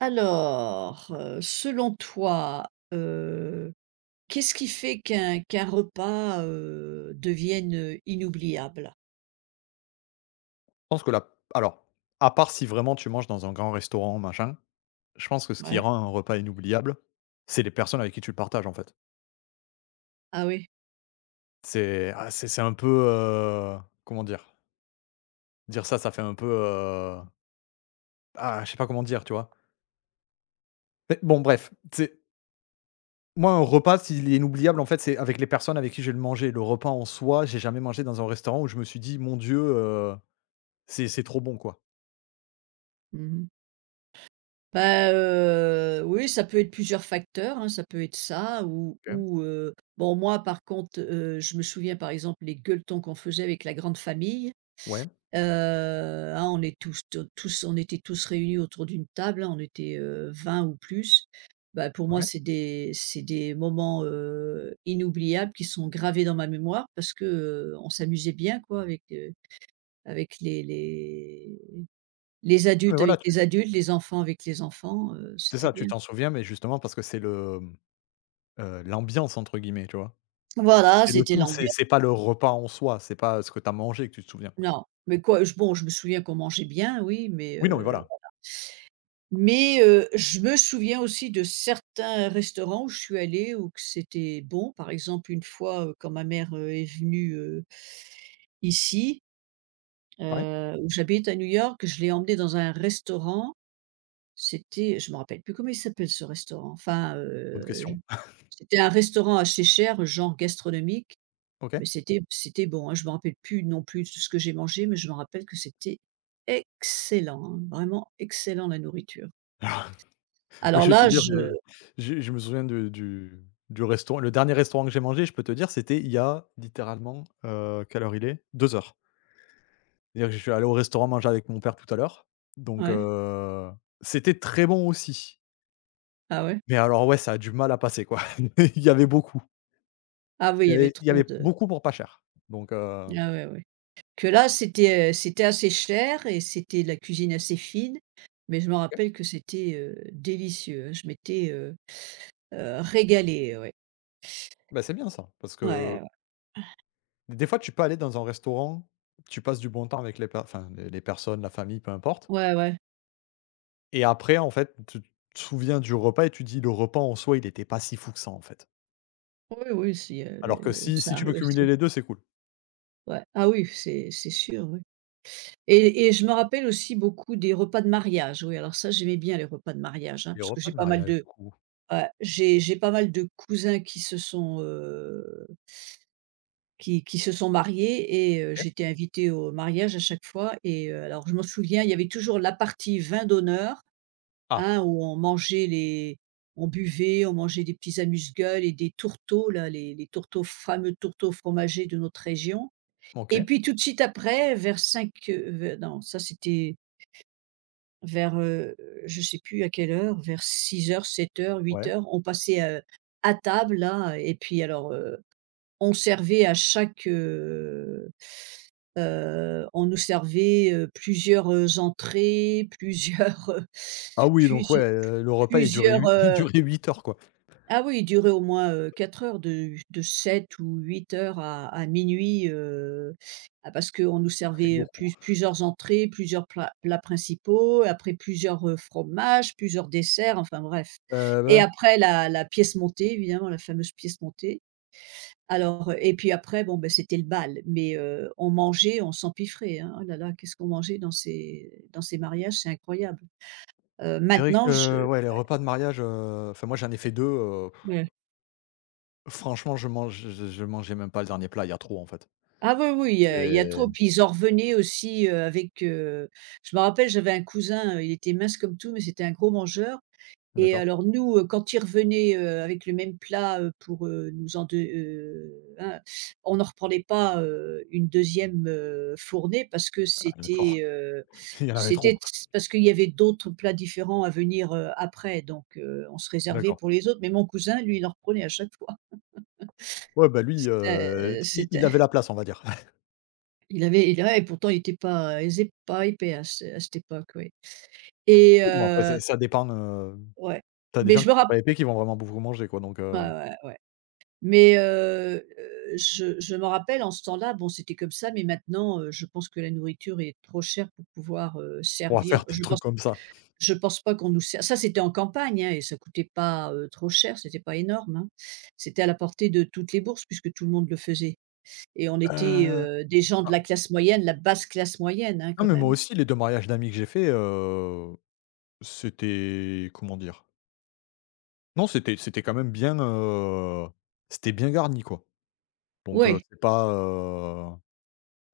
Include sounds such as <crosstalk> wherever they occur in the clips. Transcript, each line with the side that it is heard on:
right: Alors, selon toi, qu'est-ce qui fait qu'un repas, devienne, inoubliable?
left: Pense que la alors, à part si vraiment tu manges dans un grand restaurant, machin, je pense que ce qui
right: Ouais.
left: rend un repas inoubliable, c'est les personnes avec qui tu le partages, en fait.
right: Ah oui?
left: C'est c'est un peu, comment dire? Dire ça, ça fait un peu, ah, je sais pas comment dire, tu vois? Mais bon, bref, c'est moi, un repas, s'il est inoubliable, en fait, c'est avec les personnes avec qui je vais le manger. Le repas en soi, j'ai jamais mangé dans un restaurant où je me suis dit: «Mon Dieu, c'est trop bon, quoi».
right: Mmh. Bah, oui, ça peut être plusieurs facteurs, hein, ça peut être ça
left: OK,
right: bon, moi par contre, je me souviens par exemple les gueuletons qu'on faisait avec la grande famille.
left: ouais,
right: Heu, ah, on est tous t tous on était tous réunis autour d'une table, hein, on était, 20 ou plus. Bah, pour moi,
left: OK.
right: c'est des moments, inoubliables qui sont gravés dans ma mémoire parce que, on s'amusait bien quoi avec, avec les
left: Mais
right: adultes,
left: voilà,
right: avec
left: tu
right: les adultes, les enfants avec les enfants,
left: c'est
right: c'était
left: ça, tu
right: bien.
left: t'en souviens, mais justement parce que c'est le l'ambiance entre guillemets, tu vois?
right: Voilà,
left: Et le
right: c'était
left: tout, c'est
right: l'ambiance.
left: c'est pas le repas en soi, c'est pas ce que t'as mangé que tu te souviens.
right: Non, mais quoi, je bon, je me souviens qu'on mangeait bien, oui,
left: Oui, non, mais voilà.
right: mais, je me souviens aussi de certains restaurants où je suis allée où que c'était bon. Par exemple, une fois, quand ma mère, est venue, ici,
left: Ouais,
right: où j'habite à New York, je l'ai emmenée dans un restaurant. C'était Je me rappelle plus comment il s'appelle ce restaurant. Enfin,
left: bonne
right: je
left: question.
right: c'était un restaurant assez cher, genre gastronomique,
left: OK.
right: mais c'était bon, hein. Je me rappelle plus non plus de ce que j'ai mangé, mais je me rappelle que c'était excellent, hein, vraiment excellent la nourriture.
left: <laughs> Moi,
right: Alors
left: je vais te
right: là,
left: dire,
right: je
left: je me souviens de du restaurant le dernier restaurant que j'ai mangé, je peux te dire, c'était il y a littéralement, quelle heure il est? 2 heures. C'est-à-dire que je suis allé au restaurant manger avec mon père tout à l'heure, donc
right: ouais?
left: heu, c'était très bon aussi.
right: Ah ouais?
left: Mais alors ouais, ça a du mal à passer quoi. <laughs> Il y avait beaucoup.
right: Ah oui,
left: Il
right: il
left: y
right: y avait
left: avait il y
right: trop
left: avait
right: de.
left: beaucoup pour pas cher. Donc heu,
right: Ah ouais, ouais. Que là, c'était assez cher et c'était de la cuisine assez fine, mais je me
left: OK,
right: rappelle que c'était, délicieux, hein. Je m'étais, régalée, ouais.
left: bah, c'est bien ça, parce
right: Ouais,
left: que
right: ouais,
left: des fois, tu peux aller dans un restaurant, tu passes du bon temps avec les per enfin, les personnes, la famille, peu importe
right: ouais, ouais.
left: et après, en fait, tu te souviens du repas et tu dis: «Le repas, en soi, il n'était pas si fou que ça, en fait».
right: Oui, oui, si,
left: Alors que si
right: ça
left: si tu peux
right: arrive aussi.
left: cumuler les deux, c'est cool.
right: Ouais. Ah oui, c'est sûr, oui, et je me rappelle aussi beaucoup des repas de mariage. Oui, alors ça, j'aimais bien les repas de mariage, hein,
left: Les
right: parce que
left: repas
right: j'ai
left: de
right: pas mal
left: mariage, du
right: de
left: coup?
right: ouais, j'ai pas mal de cousins qui se sont, qui se sont mariés,
left: OK.
right: j'étais invitée au mariage à chaque fois, alors je m'en souviens, il y avait toujours la partie vin d'honneur,
left: Ah,
right: hein, où on mangeait les on buvait, on mangeait des petits amuse-gueules et des tourteaux là, les tourteaux fameux tourteaux fromagés de notre région.
left: OK,
right: Et puis tout de suite après vers 5 ve non ça c'était vers, je sais plus à quelle heure, vers six heures sept heures huit
left: ouais.
right: heures on passait, à table là et puis alors, on servait à chaque, on nous servait, plusieurs, entrées, plusieurs,
left: Ah oui, donc ouais,
right: plusie
left: le
right: <laughs>
left: repas, il durait
right: plusieurs,
left: hui <laughs> il durait 8 heures, quoi.
right: ah oui, il durait au moins, 4 heures, de 7 ou 8 heures à minuit, ah parce qu'on nous
left: Ça fait
right: servait,
left: beaucoup.
right: plusieurs entrées, plusieurs plats principaux, après plusieurs, fromages, plusieurs desserts, enfin bref. Et
left: Ouais,
right: après la pièce montée, évidemment, la fameuse pièce montée. Alors, et puis après, bon, ben c'était le bal, mais on mangeait, on s'empiffrait, hein. Oh là là, qu'est-ce qu'on mangeait dans ces mariages, c'est incroyable.
left: c'est vrai
right: Maintenant,
left: que,
right: je
left: ouais, les repas de mariage, enfin, moi, j'en ai fait 2.
right: ouais.
left: Franchement, je mangeais même pas le dernier plat, il y a trop, en fait.
right: Ah oui, oui, il y a
left: C'est
right: trop, puis ils en revenaient aussi, avec, je me rappelle, j'avais un cousin, il était mince comme tout, mais c'était un gros mangeur. Et
left: d'accord,
right: alors nous, quand ils revenaient, avec le même plat, pour, nous en deux, hein, on n'en reprenait pas, une deuxième e fournée parce que
left: ah, d'accord.
right: c'était,
left: <laughs> Il y en avait trop.
right: c'était parce qu'il y avait d'autres plats différents à venir, après donc on se réservait
left: D'accord.
right: pour les autres. Mais mon cousin, lui, il en reprenait à chaque fois.
left: Ouais, bah, lui,
right: C'était,
left: i il
right: c'était
left: avait la place, on va dire. <laughs>
right: il avait il ouais, pourtant il était pas, il faisait pas épais à cette époque, oui. Et
left: Bon, après, c'est ça dépend,
right: ouais,
left: tu des
right: mais
left: gens
right: je
left: qui
right: me
left: sont
right: rappelle.
left: pas épais, qui vont vraiment beaucoup manger, quoi,
right: Ouais, ouais, ouais. Mais je m'en rappelle en ce temps-là, bon, c'était comme ça, mais maintenant, je pense que la nourriture est trop chère pour pouvoir,
left: on pourra <laughs> faire
right: servir.
left: des trucs comme ça.
right: Je pense pas qu'on nous ser ça, c'était en campagne, hein, et ça coûtait pas, trop cher, c'était pas énorme, hein. C'était à la portée de toutes les bourses puisque tout le monde le faisait, et on était,
left: Heu,
right: des gens de
left: enfin,
right: la classe moyenne, la basse classe moyenne, hein,
left: non,
right: quand
left: mais moi
right: même.
left: aussi, les 2 mariages d'amis que j'ai fait, c'était comment dire? Non, c'était quand même bien, c'était bien garni, quoi,
right: Oui,
left: c'est pas,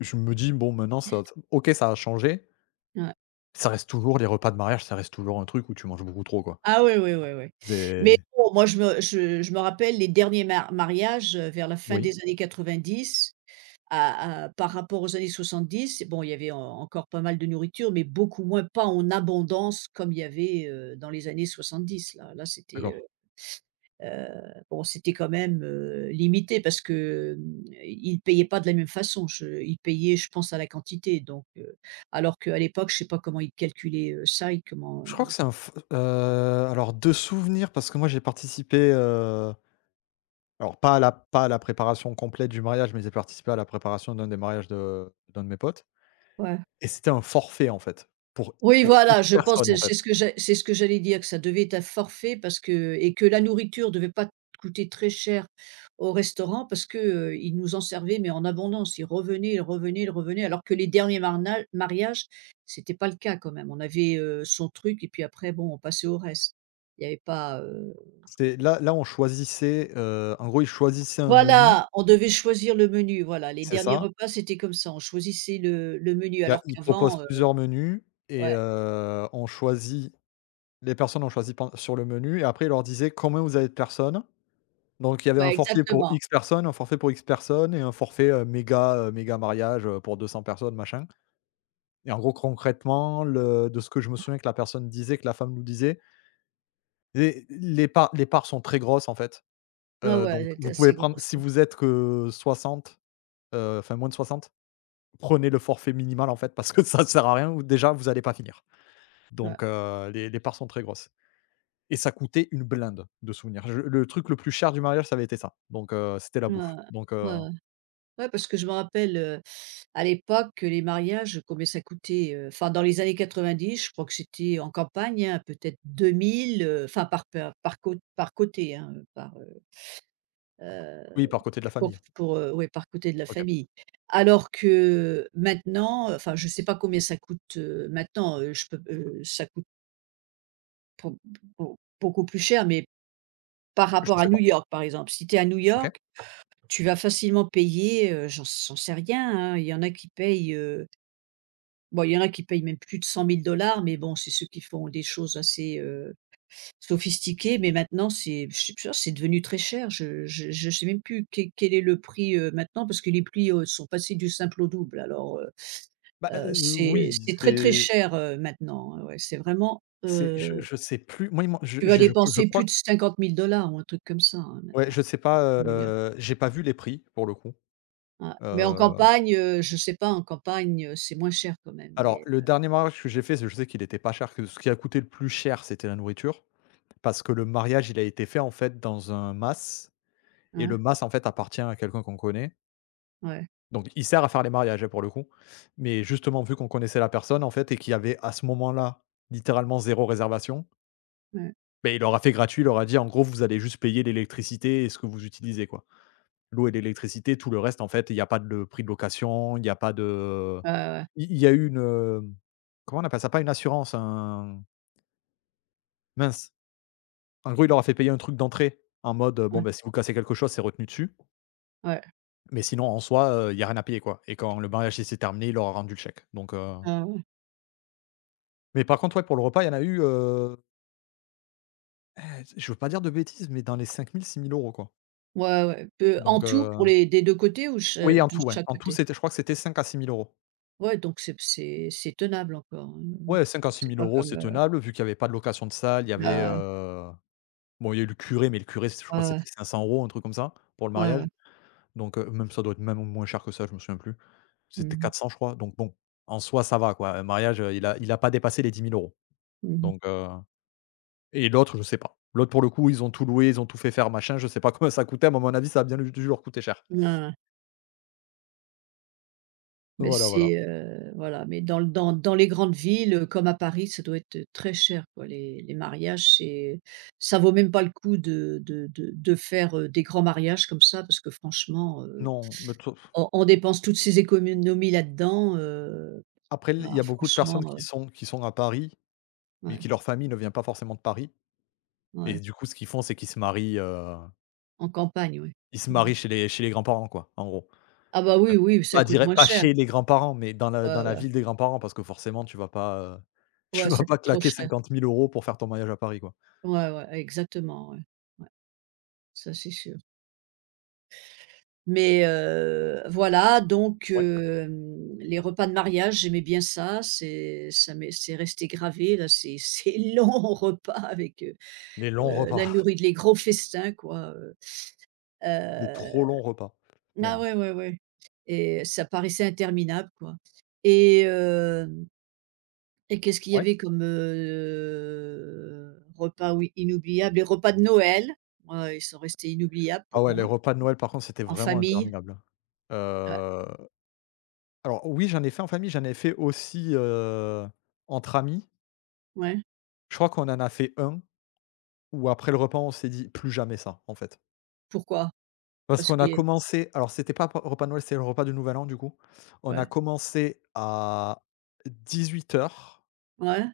left: je me dis: «Bon, maintenant, ça OK, ça a changé».
right: ouais.
left: Ça reste toujours les repas de mariage, ça reste toujours un truc où tu manges beaucoup trop, quoi.
right: Ah oui, oui, oui, oui. Mais
left: C'est
right: bon, moi, je me rappelle les derniers ma mariages, vers la fin
left: oui,
right: des années 90. À par rapport aux années 70, bon, il y avait en encore pas mal de nourriture, mais beaucoup moins, pas en abondance comme il y avait, dans les années 70. Là, c'était,
left: d'accord.
right: heu, bon, c'était quand même, limité parce que, ils payaient pas de la même façon. Je Ils payaient, je pense, à la quantité, donc alors qu'à l'époque, je sais pas comment ils calculaient, ça, ils comment,
left: Je crois que c'est un f alors de souvenirs, parce que moi j'ai participé, alors pas à la préparation complète du mariage, mais j'ai participé à la préparation d'un des mariages de d'un de mes potes
right: ouais.
left: et c'était un forfait en fait, pour
right: Oui,
left: pour X
right: voilà, je pense
left: personnes en fait.
right: c'est ce que j'allais dire, que ça devait être un forfait parce que, et que la nourriture devait pas coûter très cher au restaurant parce que, ils nous en servaient, mais en abondance. Ils revenaient, ils revenaient, ils revenaient, alors que les derniers marna mariages, c'était pas le cas quand même. On avait, son truc et puis après, bon, on passait au reste. Il y avait pas,
left: C'est là on choisissait, en gros ils choisissaient un menu.
right: voilà, on devait choisir le menu, voilà, les
left: C'est
right: derniers
left: ça.
right: repas, c'était comme ça, on choisissait le menu
left: Il y a
right: alors
left: ils proposent
right: qu'avant,
left: plusieurs menus et
right: ouais,
left: on choisit, les personnes ont choisi pen sur le menu et après ils leur disaient: «Combien vous avez de personnes?» Donc il y avait un
right: ouais,
left: forfait pour
right: exactement.
left: X personnes, un forfait pour X personnes et un forfait, heu, méga mariage, pour 200 personnes machin et en gros concrètement le de ce que je me souviens que la personne disait, que la femme nous disait, les parts sont très grosses en fait,
right: Ouais,
left: donc
right: ouais, elle
left: vous pouvez
right: assez
left: prendre
right: grosse,
left: si
right: ouais.
left: vous êtes que 60, enfin moins de 60, prenez le forfait minimal en fait parce que <laughs> ça ne sert à rien ou déjà vous n'allez pas finir. Donc les parts sont très grosses et ça coûtait une blinde de souvenirs. Je Le truc le plus cher du mariage, ça avait été ça, c'était la
right: Ouais,
left: bouffe, donc
right: ouais, ouais. Ouais, parce que je me rappelle, à l'époque, que les mariages, combien ça coûtait, enfin dans les années 90, je crois que c'était en campagne, hein, peut-être 2000, enfin par côté, hein, par, heu,
left: oui, par côté de la famille.
right: ouais, par côté de la
left: OK.
right: famille. Alors que maintenant, enfin je ne sais pas combien ça coûte, maintenant, ça coûte beau beaucoup plus cher, mais par
left: Je
right: rapport à
left: sais
right: New
left: pas.
right: York, par exemple. Si tu es à New
left: OK.
right: York, tu vas facilement payer, j'en sais rien, hein, il y en a qui payent, bon, il y en a qui payent même plus de 100 000 dollars, mais bon, c'est ceux qui font des choses assez, sophistiquées, mais maintenant c'est je sais pas, c'est devenu très cher. Je sais même plus quel est le prix, maintenant, parce que les prix, sont passés du simple au double alors,
left: Bah,
right: c'est
left: oui,
right: c'est très, très cher, maintenant, ouais, ouais, c'est vraiment,
left: c'est je sais plus. Moi, il m'en
right: tu vas
left: je
right: dépenser
left: crois
right: plus de 50 000 dollars ou un truc comme ça, hein,
left: ouais, je
right: maintenant.
left: sais pas, j'ai pas vu les prix pour le coup.
right: Ouais, mais en
left: Heu,
right: campagne, je sais pas, en campagne, c'est moins cher quand même,
left: alors
right: mais
left: le dernier mariage que j'ai fait, je sais qu'il était pas cher, que ce qui a coûté le plus cher, c'était la nourriture. Parce que le mariage, il a été fait en fait dans un mas et le
right: hein?
left: mas, en fait, appartient à quelqu'un qu'on connaît.
right: Ouais,
left: Donc il sert à faire les mariages, hein, pour le coup. Mais justement, vu qu'on connaissait la personne, en fait, et qu'il y avait à ce moment-là, littéralement zéro réservation.
right: ouais,
left: Beh, il leur a fait gratuit, il leur a dit: «En gros, vous allez juste payer l'électricité et ce que vous utilisez, quoi. L'eau et l'électricité, tout le reste, en fait, il y a pas de prix de location, il y a pas de».
right: ouais, ouais, ouais,
left: Il y a eu une, comment on appelle ça? Pas une assurance, un mince, en gros, il leur a fait payer un truc d'entrée en mode, bon, ben si vous cassez quelque chose, c'est retenu dessus,
right: ouais,
left: mais sinon, en soi, il y a rien à payer, quoi et quand le mariage, il s'est terminé, il leur a rendu le chèque.
right: ah ouais.
left: Mais par contre, ouais, pour le repas, il y en a eu, je veux pas dire de bêtises, mais dans les 5 000 6 000 euros quoi.
right: Ouais, ouais, peu en
left: donc
right: tout
left: heu
right: pour les des 2 côtés ou ch
left: oui, en
right: de
left: tout, ouais,
right: chaque
left: en tout,
right: côté?
left: c'était je crois que c'était 5 à 6 000 euros.
right: Ouais, donc c'est tenable encore, hein. Mmh.
left: Ouais, 5 à six
right: C'est
left: mille
right: pas
left: euros,
right: comme,
left: c'est tenable, vu qu'il y avait pas de location de salle, il y avait,
right: ouais,
left: bon, il y a eu le curé, mais le curé, c je crois
right: ouais,
left: que
right: ouais,
left: c'était 500 euros, un truc comme ça, pour le
right: ouais,
left: mariage.
right: ouais.
left: Donc, même ça doit être même moins cher que ça, je me souviens plus.
right: Mmh
left: C'était
right: mh.
left: 400, je crois, donc bon, en soi, ça va, quoi. Un mariage, il a pas dépassé les 10 000 euros.
right: Mmh.
left: Donc, heu et l'autre, je sais pas. L'autre, pour le coup, ils ont tout loué, ils ont tout fait faire, machin, je sais pas <laughs> combien ça coûtait, mais à mon avis, ça a bien dû leur coûter cher.
right: Ouais, ouais. Mais
left: Voilà, voilà.
right: c'est, voilà, mais dans le dans dans les grandes villes, comme à Paris, ça doit être très cher quoi, les mariages, c'est ça vaut même pas le coup de faire, des grands mariages comme ça parce que franchement,
left: Non,
right: on dépense toutes ces économies là-dedans,
left: après, il
right: ah
left: y a beaucoup de
right: franchement,
left: personnes qui sont à Paris, mais
right: ouais,
left: qui leur famille ne vient pas forcément de Paris. Et
right: ouais,
left: du coup, ce qu'ils font, c'est qu'ils se marient,
right: en campagne, oui.
left: ils se
right: Mmh.
left: marient chez les grands-parents, quoi, en gros.
right: Ah bah oui, oui, ça coûte moins
left: Pas
right: cher.
left: chez les grands-parents, mais dans la dans
right: Ouais,
left: la
right: ouais,
left: ville des grands-parents parce que forcément tu vas pas, <laughs> tu
right: ouais,
left: vas
right: ça
left: pas
right: coûte trop
left: claquer
right: cher.
left: 50 000 euros pour faire ton mariage à Paris, quoi.
right: Ouais, ouais, exactement, ouais. Ouais, ça c'est sûr. Mais voilà, donc
left: Ouais.
right: les repas de mariage, j'aimais bien ça, c'est ça m'est c'est resté gravé là, ces <laughs> longs repas avec,
left: Des longs
right: la
left: repas,
right: nourriture,
left: <laughs>
right: les gros festins quoi,
left: des trop
right: heu
left: longs repas,
right: ah
left: même.
right: ouais, ouais, ouais. Et ça paraissait interminable quoi, et hem et qu'est-ce qu'il y
left: Ouais.
right: avait comme, repas oui inoubliables? Les repas de Noël, ouais, ils sont restés inoubliables
left: Ah
right: pour
left: ouais, les
right: moi,
left: repas de Noël, par contre, c'était
right: en
left: vraiment
right: famille.
left: interminable, hein.
right: Ouais,
left: Alors oui, j'en ai fait en famille, j'en ai fait aussi, entre amis.
right: ouais.
left: Je crois qu'on en a fait un, où après le repas, on s'est dit: «Plus jamais ça», en fait.
right: Pourquoi?
left: Parce
right: Parce
left: qu'on a
right: que.
left: commencé c'était pas p repas de Noël, c'était le repas du Nouvel An du coup. On a
right: Ouais.
left: commencé à 18h00.
right: Ouais.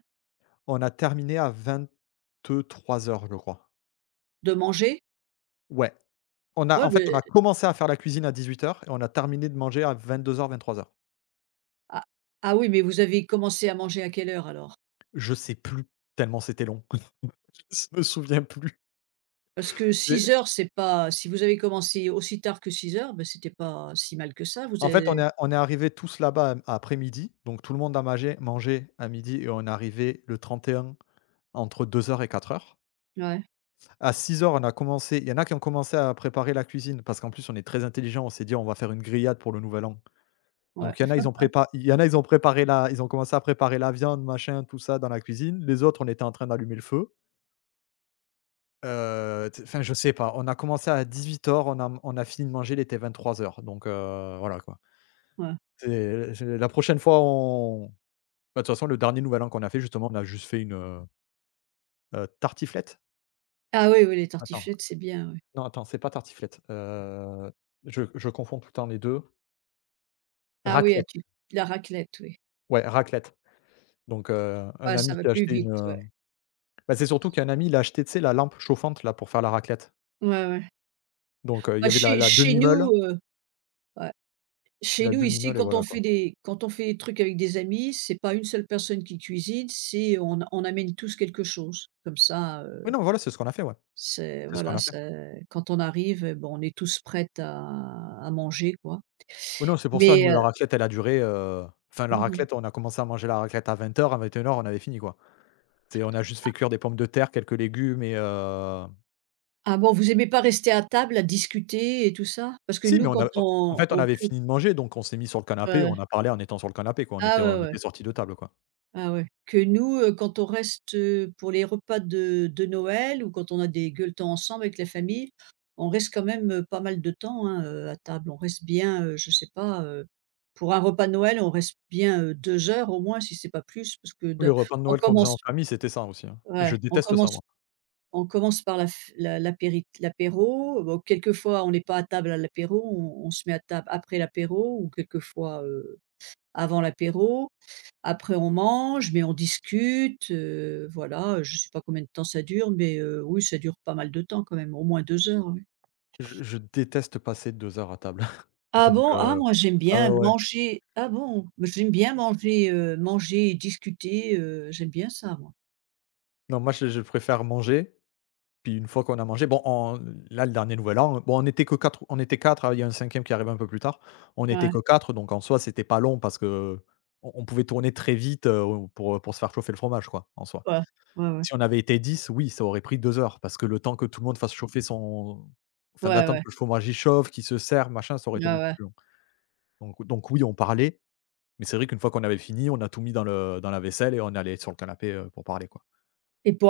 left: On a terminé à 23h00 je crois.
right: De manger?
left: Ouais, on a
right: Ouais,
left: en fait, on
right: mais.
left: a commencé à faire la cuisine à 18h00 et on a terminé de manger à vingt-deux 23h00.
right: Ah, oui, mais vous avez commencé à manger à quelle heure alors?
left: Je sais plus tellement c'était long. <laughs> Je me souviens plus,
right: Parce que six
left: mais
right: heures, c'est pas, si vous avez commencé aussi tard que 6 heures, ben c'était pas si mal que ça. Vous
left: en fait,
right: avez.
left: on est arrivés tous là-bas à après midi, donc tout le monde a mangé à midi et on est arrivé le 31 entre 2 heures et 4 heures.
right: Ouais,
left: À 6 heures, on a commencé il y en a qui ont commencé à préparer la cuisine parce qu'en plus on est très intelligent. On s'est dit: «On va faire une grillade pour le nouvel an».
right: ouais,
left: Donc il y en a, ils ont préparé la ils ont commencé à préparer la viande, machin, tout ça dans la cuisine. Les autres, on était en train d'allumer le feu. T enfin, je sais pas, on a commencé à 18h00, on a fini de manger, il était 23h00. Voilà quoi.
right: ouais.
left: C'est la prochaine fois, on Bah, de toute façon, le dernier nouvel an qu'on a fait justement, on a juste fait une, tartiflette?
right: Ah oui, oui, les
left: Attends,
right: tartiflettes, c'est bien, oui.
left: non, attends, c'est pas tartiflette, je confonds tout le temps les 2.
right: Ah oui, ah,
left: Raclette,
right: tu la raclette, oui.
left: ouais, raclette. Un
right: Ouais, ça
left: ami
right: va
left: qui a
right: plus
left: acheté une,
right: vite, ouais.
left: bah, c'est surtout qu'un ami il a acheté, tu sais, la lampe chauffante là pour faire la raclette.
right: Ouais, ouais.
left: Il y
right: Bah,
left: avait la
right: chez
left: la
right: chez
left: demi-meule,
right: nous, ouais, chez
left: la
right: nous ici,
left: demi-meule et
right: quand on
left: voilà quoi.
right: fait des trucs avec des amis, c'est pas une seule personne qui cuisine, c'est on amène tous quelque chose. Comme ça,
left: Oui, non, voilà, c'est ce qu'on a fait, ouais,
right: C'est
left: c'est ce qu'on
right: voilà,
left: a fait.
right: c'est quand on arrive, bon, on est tous prêts à manger, quoi.
left: Oui, non, c'est pour ça, nous,
right: Mais,
left: la raclette, elle a duré, enfin la
right: mmh.
left: raclette, on a commencé à manger la raclette à 20h00, à 21h00 on avait fini quoi. C'est on a juste fait cuire des pommes de terre, quelques légumes.
right: Ah bon, vous aimez pas rester à table à discuter et tout ça? Parce que
left: Si, mais
right: nous,
left: on a
right: quand
left: en
right: on
left: fait, on avait
right: autour,
left: fini de manger, donc on s'est mis sur le canapé,
right: heu
left: on a parlé en étant sur le canapé, quoi.
right: ah
left: On
right: ouais, ouais,
left: était sortis de table, quoi.
right: ah ouais. Que nous, quand on reste, pour les repas de Noël ou quand on a des gueuletons ensemble avec la famille, on reste quand même, pas mal de temps, hein, à table. On reste bien, je sais pas, pour un repas de Noël, on reste bien, 2 heures au moins si c'est pas plus parce que
left: Les
right: de
left: repas de
right: on
left: Noël qu'on faisait en
right: commence.
left: famille, c'était ça aussi, hein, et
right: Ouais,
left: je déteste ça, moi.
right: on commence par la f la l'apérit l'apéro, bon, quelquefois on n'est pas à table à l'apéro, on se met à table après l'apéro ou quelquefois, avant l'apéro. Après on mange, mais on discute, voilà, je sais pas combien de temps ça dure, mais oui, ça dure pas mal de temps quand même, au moins 2 heures, oui.
left: Je déteste passer 2 heures à table, <laughs>
right: Ah
left: donc
right: bon? Ah,
left: heu,
right: moi j'aime
left: ah
right: bien
left: ouais, ouais.
right: manger ah bon? Moi, j'aime bien manger, manger et discuter, j'aime bien ça, moi.
left: Non, moi, je préfère manger. Puis une fois qu'on a mangé, bon, on Là, le dernier Nouvel An, bon, on était que 4, on était 4, il y a un cinquième qui arrivait un peu plus tard. On était
right: Ouais,
left: que 4, donc en soi, c'était pas long parce que on pouvait tourner très vite, pour se faire chauffer le fromage, quoi, en soi.
right: ouais, ouais, ouais.
left: Si on avait été 10, oui, ça aurait pris 2 heures parce que le temps que tout le monde fasse chauffer son
right: Ouais,
left: d'attendre
right: ouais.
left: que le fromage, y chauffe, qu'il se serve, machin, ça aurait
right: Ouais,
left: été beaucoup
right: ouais
left: plus long. Donc oui, on parlait, mais c'est vrai qu'une fois qu'on avait fini, on a tout mis dans le dans la vaisselle et on est allé sur le canapé, pour parler, quoi.
right: et